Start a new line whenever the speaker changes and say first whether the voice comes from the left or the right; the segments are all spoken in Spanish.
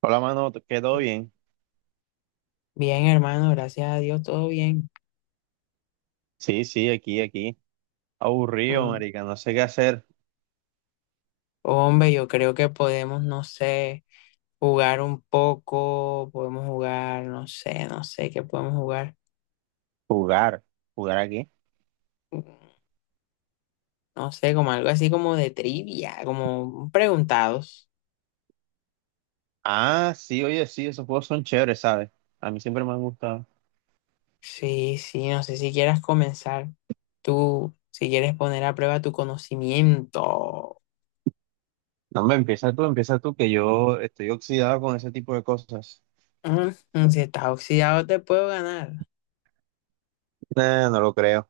right: Hola, mano, ¿qué todo bien?
left: Bien, hermano, gracias a Dios, todo bien.
right: Sí, sí, aquí, aquí. Aburrido,
left: Mm.
right: marica, no sé qué hacer.
left: Hombre, yo creo que podemos, no sé, jugar un poco, podemos jugar, no sé, no sé qué podemos jugar.
right: Jugar. ¿Jugar aquí?
left: No sé, como algo así como de trivia, como preguntados.
right: Ah, sí, oye, sí, esos juegos son chéveres, ¿sabes? A mí siempre me han gustado.
left: Sí, sí, no sé si quieras comenzar tú, si quieres poner a prueba tu conocimiento.
right: No, me, Empieza tú, empieza tú, que yo estoy oxidado con ese tipo de cosas.
left: Mm, si estás oxidado, te puedo ganar.
right: Nah, no lo creo.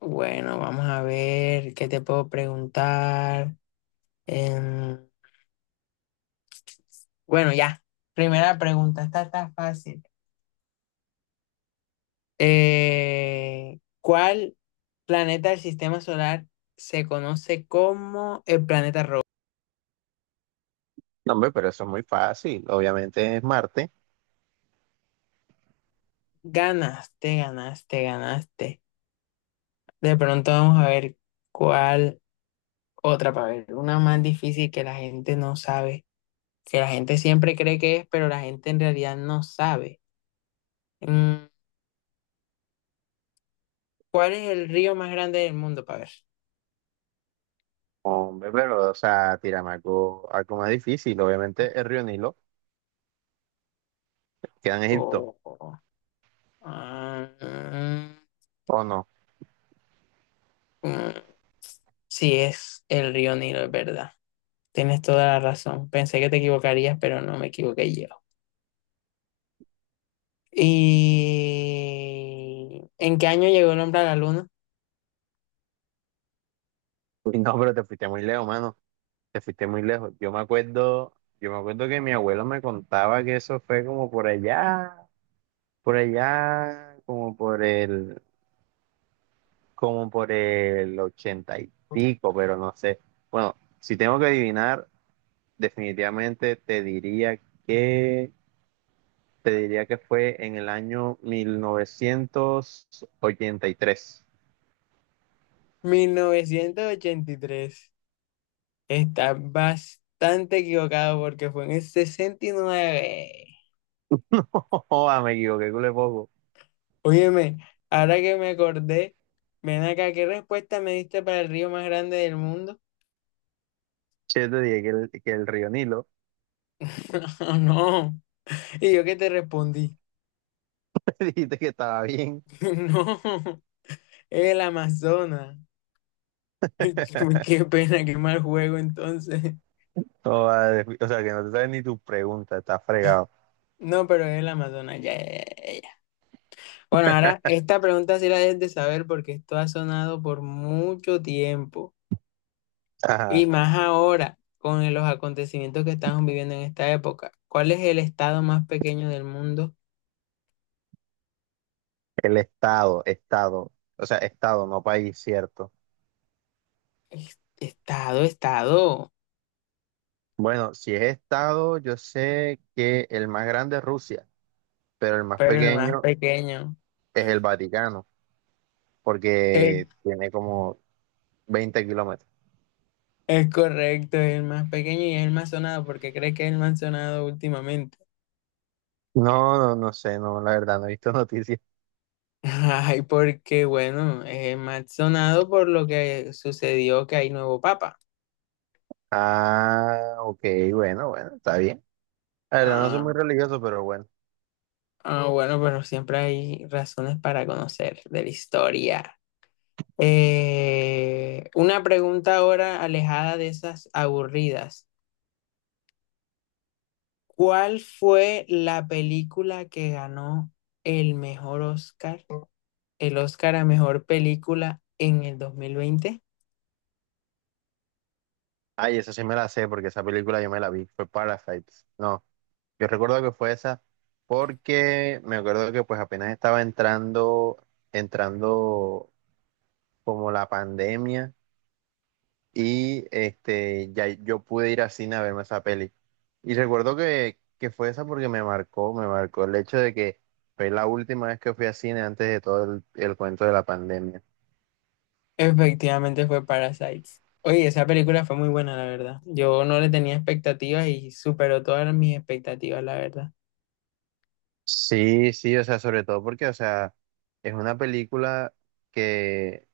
left: Bueno, vamos a ver qué te puedo preguntar. Em, Bueno, ya. Primera pregunta, esta está fácil. ¿Cuál planeta del sistema solar se conoce como el planeta rojo?
right: No, hombre, pero eso es muy fácil. Obviamente es Marte.
left: Ganaste, ganaste, ganaste. De pronto vamos a ver cuál otra para ver. Una más difícil que la gente no sabe, que la gente siempre cree que es, pero la gente en realidad no sabe. Mm, ¿Cuál es el río más grande del mundo para ver?
right: Hombre, pero, o sea, tírame algo, algo más difícil. Obviamente el río Nilo queda en Egipto,
left: Oh, ah,
right: ¿o no?
left: mm, sí, es el río Nilo, es verdad. Tienes toda la razón. Pensé que te equivocarías, pero no me equivoqué yo. ¿Y en qué año llegó el hombre a la luna?
right: Uy, no, pero te fuiste muy lejos, mano. Te fuiste muy lejos. Yo me acuerdo que mi abuelo me contaba que eso fue como por allá, como por el ochenta y pico, pero no sé. Bueno, si tengo que adivinar, definitivamente te diría que, te diría que fue en el año 1983.
left: 1983. Está bastante equivocado porque fue en el 69.
right: Joda, me equivoqué, cule poco.
left: Óyeme, ahora que me acordé, ven acá, ¿qué respuesta me diste para el río más grande del mundo?
right: Che, te dije que el río Nilo.
left: No, y yo que te respondí.
right: Dijiste que estaba bien.
left: No. El Amazonas. Qué pena, qué mal juego entonces.
right: No, vale, o sea, que no te sabes ni tu pregunta, está fregado.
left: No, pero el Amazonas, ya, ya, ya, ya. Bueno, ahora esta pregunta sí la debes de saber porque esto ha sonado por mucho tiempo
right: Ajá,
left: y más ahora con los acontecimientos que estamos viviendo en esta época. ¿Cuál es el estado más pequeño del mundo?
right: estado, o sea, estado, no país, cierto.
left: Estado, estado,
right: Bueno, si es estado, yo sé que el más grande es Rusia, pero el más
left: pero el más
right: pequeño
left: pequeño.
right: es el Vaticano,
left: Es,
right: porque tiene como 20 kilómetros.
left: es correcto, es el más pequeño y es el más sonado porque cree que es el más sonado últimamente.
right: No, no, no sé, no, la verdad, no he visto noticias.
left: Ay, porque bueno, es más sonado por lo que sucedió que hay nuevo papa.
right: Ah, ok, bueno, bueno, está bien. La verdad, no soy
left: Ah,
right: muy religioso, pero bueno.
left: ah, bueno, pero siempre hay razones para conocer de la historia. Una pregunta ahora alejada de esas aburridas. ¿Cuál fue la película que ganó el mejor Oscar, el Oscar a mejor película en el 2020?
right: Ay, esa sí me la sé, porque esa película yo me la vi, fue Parasites, no. Yo recuerdo que fue esa porque me acuerdo que pues apenas estaba entrando como la pandemia y este ya yo pude ir al cine a verme esa peli. Y recuerdo que fue esa porque me marcó el hecho de que fue la última vez que fui al cine antes de el cuento de la pandemia.
left: Efectivamente fue Parasites. Oye, esa película fue muy buena, la verdad. Yo no le tenía expectativas y superó todas mis expectativas, la verdad.
right: Sí, sí, o sea, sobre todo porque, o sea, es una película que,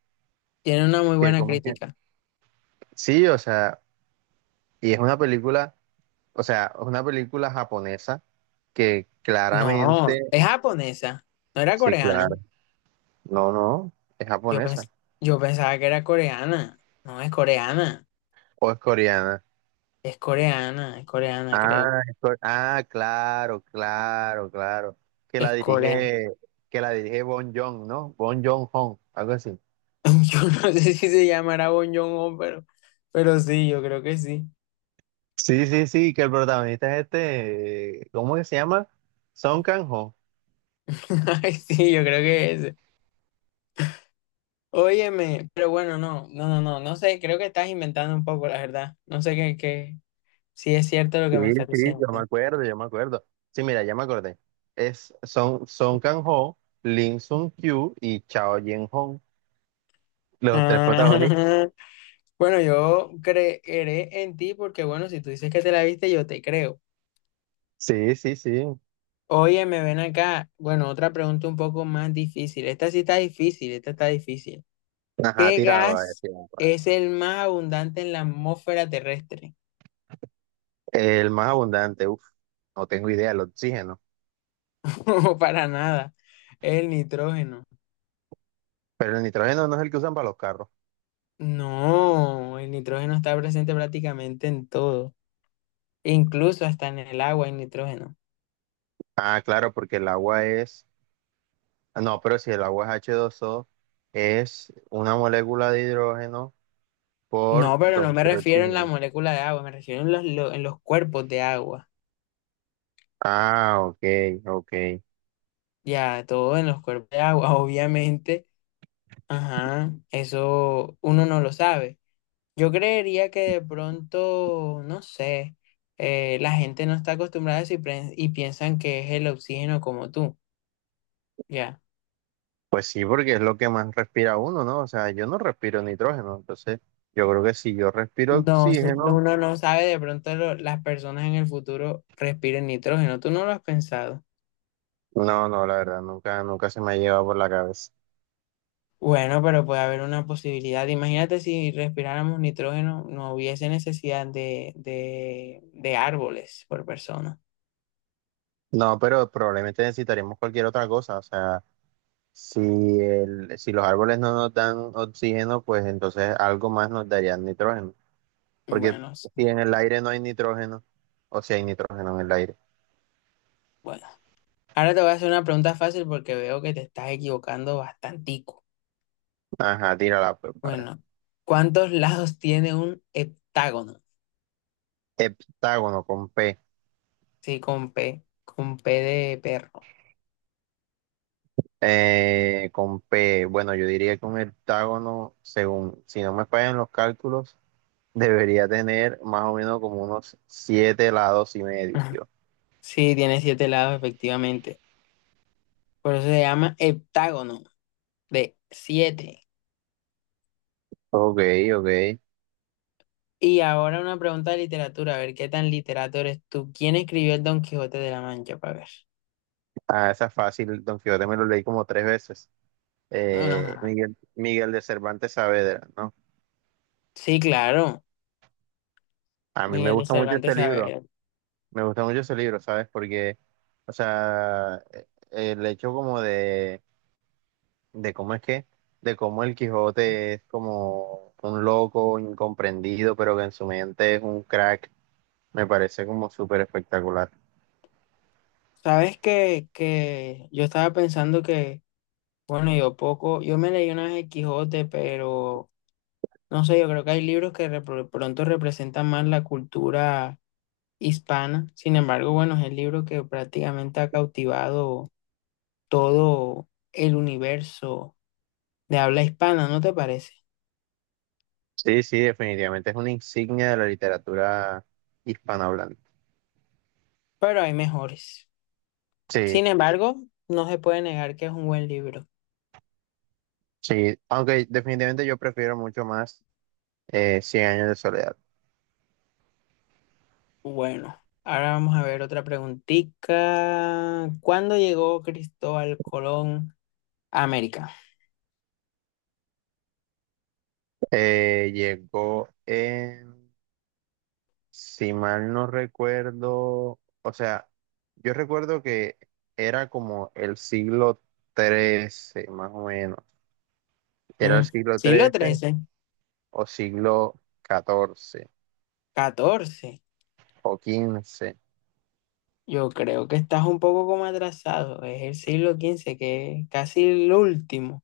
left: Tiene una muy
right: que
left: buena
right: como que,
left: crítica.
right: sí, o sea, y es una película. O sea, es una película japonesa que
left: No,
right: claramente,
left: es japonesa, no era
right: sí,
left: coreana.
right: claro, no, no, es
left: Yo
right: japonesa
left: pens- yo pensaba que era coreana. No, es coreana.
right: o es coreana.
left: Es coreana, es coreana, creo.
right: Ah, claro, claro, claro. Que la
left: Es coreana.
right: dirige, que la dirige Bon Joon, ¿no? Bon Joon-ho, algo así.
left: Yo no sé si se llamará Bong Joon-ho, pero sí, yo creo que sí.
right: Sí, sí, sí, que el protagonista es este, ¿cómo que se llama? Son Kang-ho.
left: Ay, sí, yo creo que es. Óyeme, pero bueno, no, no, no, no, no sé, creo que estás inventando un poco, la verdad. No sé qué, qué, si es cierto lo
right: Sí,
left: que me estás
right: sí,
left: diciendo.
right: yo me acuerdo, yo me acuerdo. Sí, mira, ya me acordé. Es Son Kang-ho, Lim Sun Kyu y Chao Yen-ho. Los tres
left: Ah,
right: protagonistas.
left: bueno, yo creeré en ti porque, bueno, si tú dices que te la viste, yo te creo.
right: Sí, sí, sí.
left: Óyeme, ven acá. Bueno, otra pregunta un poco más difícil. Esta sí está difícil, esta está difícil.
right: Ajá,
left: ¿Qué
right: tírala, va,
left: gas
right: tírala, va.
left: es el más abundante en la atmósfera terrestre?
right: El más abundante, uff, no tengo idea, el oxígeno.
left: No, para nada. Es el nitrógeno.
right: Pero el nitrógeno no es el que usan para los carros.
left: No, el nitrógeno está presente prácticamente en todo, incluso hasta en el agua hay nitrógeno.
right: Ah, claro, porque el agua es. No, pero si el agua es h dos o es una molécula de hidrógeno
left: No,
right: por
left: pero
right: dos
left: no me
right: de
left: refiero en la
right: oxígeno.
left: molécula de agua, me refiero en los, en los cuerpos de agua.
right: Ah, ok, ok.
left: Ya, todo en los cuerpos de agua, obviamente. Ajá, eso uno no lo sabe. Yo creería que de pronto, no sé, la gente no está acostumbrada a eso y, y piensan que es el oxígeno como tú. Ya.
right: Pues sí, porque es lo que más respira uno, ¿no? O sea, yo no respiro nitrógeno, entonces yo creo que si yo respiro
left: No, no,
right: oxígeno,
left: uno no sabe, de pronto las personas en el futuro respiren nitrógeno, tú no lo has pensado.
right: no, no, la verdad, nunca, nunca se me ha llevado por la cabeza.
left: Bueno, pero puede haber una posibilidad. Imagínate si respiráramos nitrógeno, no hubiese necesidad de árboles por persona.
right: No, pero probablemente necesitaremos cualquier otra cosa. O sea, si, si los árboles no nos dan oxígeno, pues entonces algo más nos darían nitrógeno. Porque
left: Bueno, s-
right: si en el aire no hay nitrógeno, o si hay nitrógeno en el aire.
left: bueno. Ahora te voy a hacer una pregunta fácil porque veo que te estás equivocando bastantico.
right: Ajá, tírala, pues, a ver.
left: Bueno, ¿cuántos lados tiene un heptágono?
right: Heptágono con P.
left: Sí, con P de perro.
right: Con P. Bueno, yo diría que un heptágono, según, si no me fallan los cálculos, debería tener más o menos como unos siete lados y medio.
left: Sí, tiene siete lados, efectivamente. Por eso se llama heptágono de siete.
right: Ok, ok.
left: Y ahora una pregunta de literatura, a ver qué tan literato eres tú. ¿Quién escribió el Don Quijote de la Mancha? Para ver.
right: Ah, esa es fácil, Don Quijote me lo leí como tres veces.
left: Ajá.
right: Miguel de Cervantes Saavedra, ¿no?
left: Sí, claro.
right: A mí me
left: Miguel de
right: gusta mucho este
left: Cervantes
right: libro,
left: Saavedra.
right: me gusta mucho ese libro, ¿sabes? Porque, o sea, el hecho de cómo es que, de cómo el Quijote es como un loco incomprendido, pero que en su mente es un crack, me parece como súper espectacular.
left: Sabes que yo estaba pensando que, bueno, yo poco, yo me leí una vez el Quijote, pero no sé, yo creo que hay libros que pronto representan más la cultura hispana. Sin embargo, bueno, es el libro que prácticamente ha cautivado todo el universo de habla hispana, ¿no te parece?
right: Sí, sí, definitivamente es una insignia de la literatura hispanohablante.
left: Pero hay mejores.
right: Sí.
left: Sin embargo, no se puede negar que es un buen libro.
right: Sí, aunque definitivamente yo prefiero mucho más 100 años de soledad.
left: Bueno, ahora vamos a ver otra preguntita. ¿Cuándo llegó Cristóbal Colón a América?
right: Eh, llegó en, si mal no recuerdo, o sea, yo recuerdo que era como el siglo XIII, más o menos. Era el
left: Mm,
right: siglo
left: siglo
right: XIII
left: trece,
right: o siglo XIV
left: catorce.
right: o quince.
left: Yo creo que estás un poco como atrasado. Es el siglo quince, que es casi el último.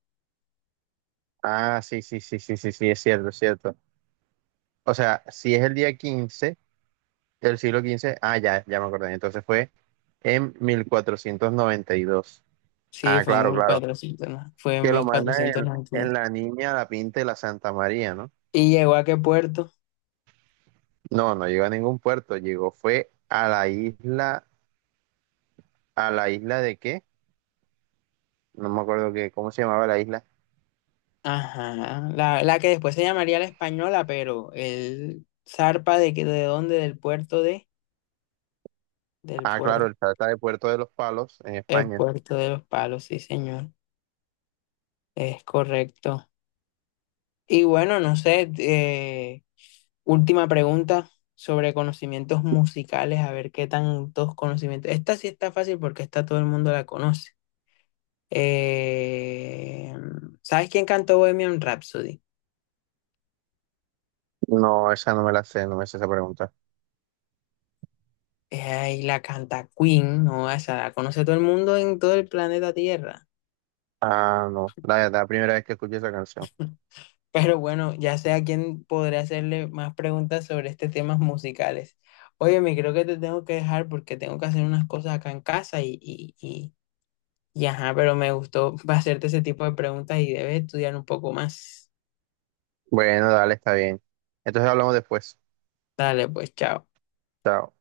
right: Ah, sí, sí, sí, sí, sí, sí, es cierto, es cierto. O sea, si es el día 15. El siglo XV, ah, ya, ya me acordé. Entonces fue en 1492.
left: Sí,
right: Ah,
left: fue en
right: claro, claro.
left: 1400, ¿no? Fue en
right: Que lo mandan
left: 1492.
right: en la Niña, la Pinta y la Santa María, ¿no?
left: ¿Y llegó a qué puerto?
right: No, no llegó a ningún puerto. Llegó, fue ¿a la isla de qué? No me acuerdo qué, cómo se llamaba la isla.
left: Ajá, la que después se llamaría la española, pero él zarpa de que de dónde, del puerto de, del
right: Ah, claro,
left: puerto,
right: el Trata de Puerto de los Palos en
left: el
right: España.
left: puerto de los palos, sí señor, es correcto. Y bueno, no sé, última pregunta sobre conocimientos musicales, a ver qué tantos conocimientos. Esta sí está fácil porque esta todo el mundo la conoce. Eh, ¿Sabes quién cantó Bohemian Rhapsody?
right: No, esa no me la sé, no me sé esa pregunta.
left: Y la canta Queen, ¿no? Esa la conoce todo el mundo en todo el planeta Tierra.
right: Ah, no, la verdad, primera vez que escuché esa canción.
left: Pero bueno, ya sé a quién podré hacerle más preguntas sobre estos temas musicales. Oye, me creo que te tengo que dejar porque tengo que hacer unas cosas acá en casa y ajá, pero me gustó hacerte ese tipo de preguntas y debes estudiar un poco más.
right: Bueno, dale, está bien. Entonces hablamos después.
left: Dale, pues, chao.
right: Chao.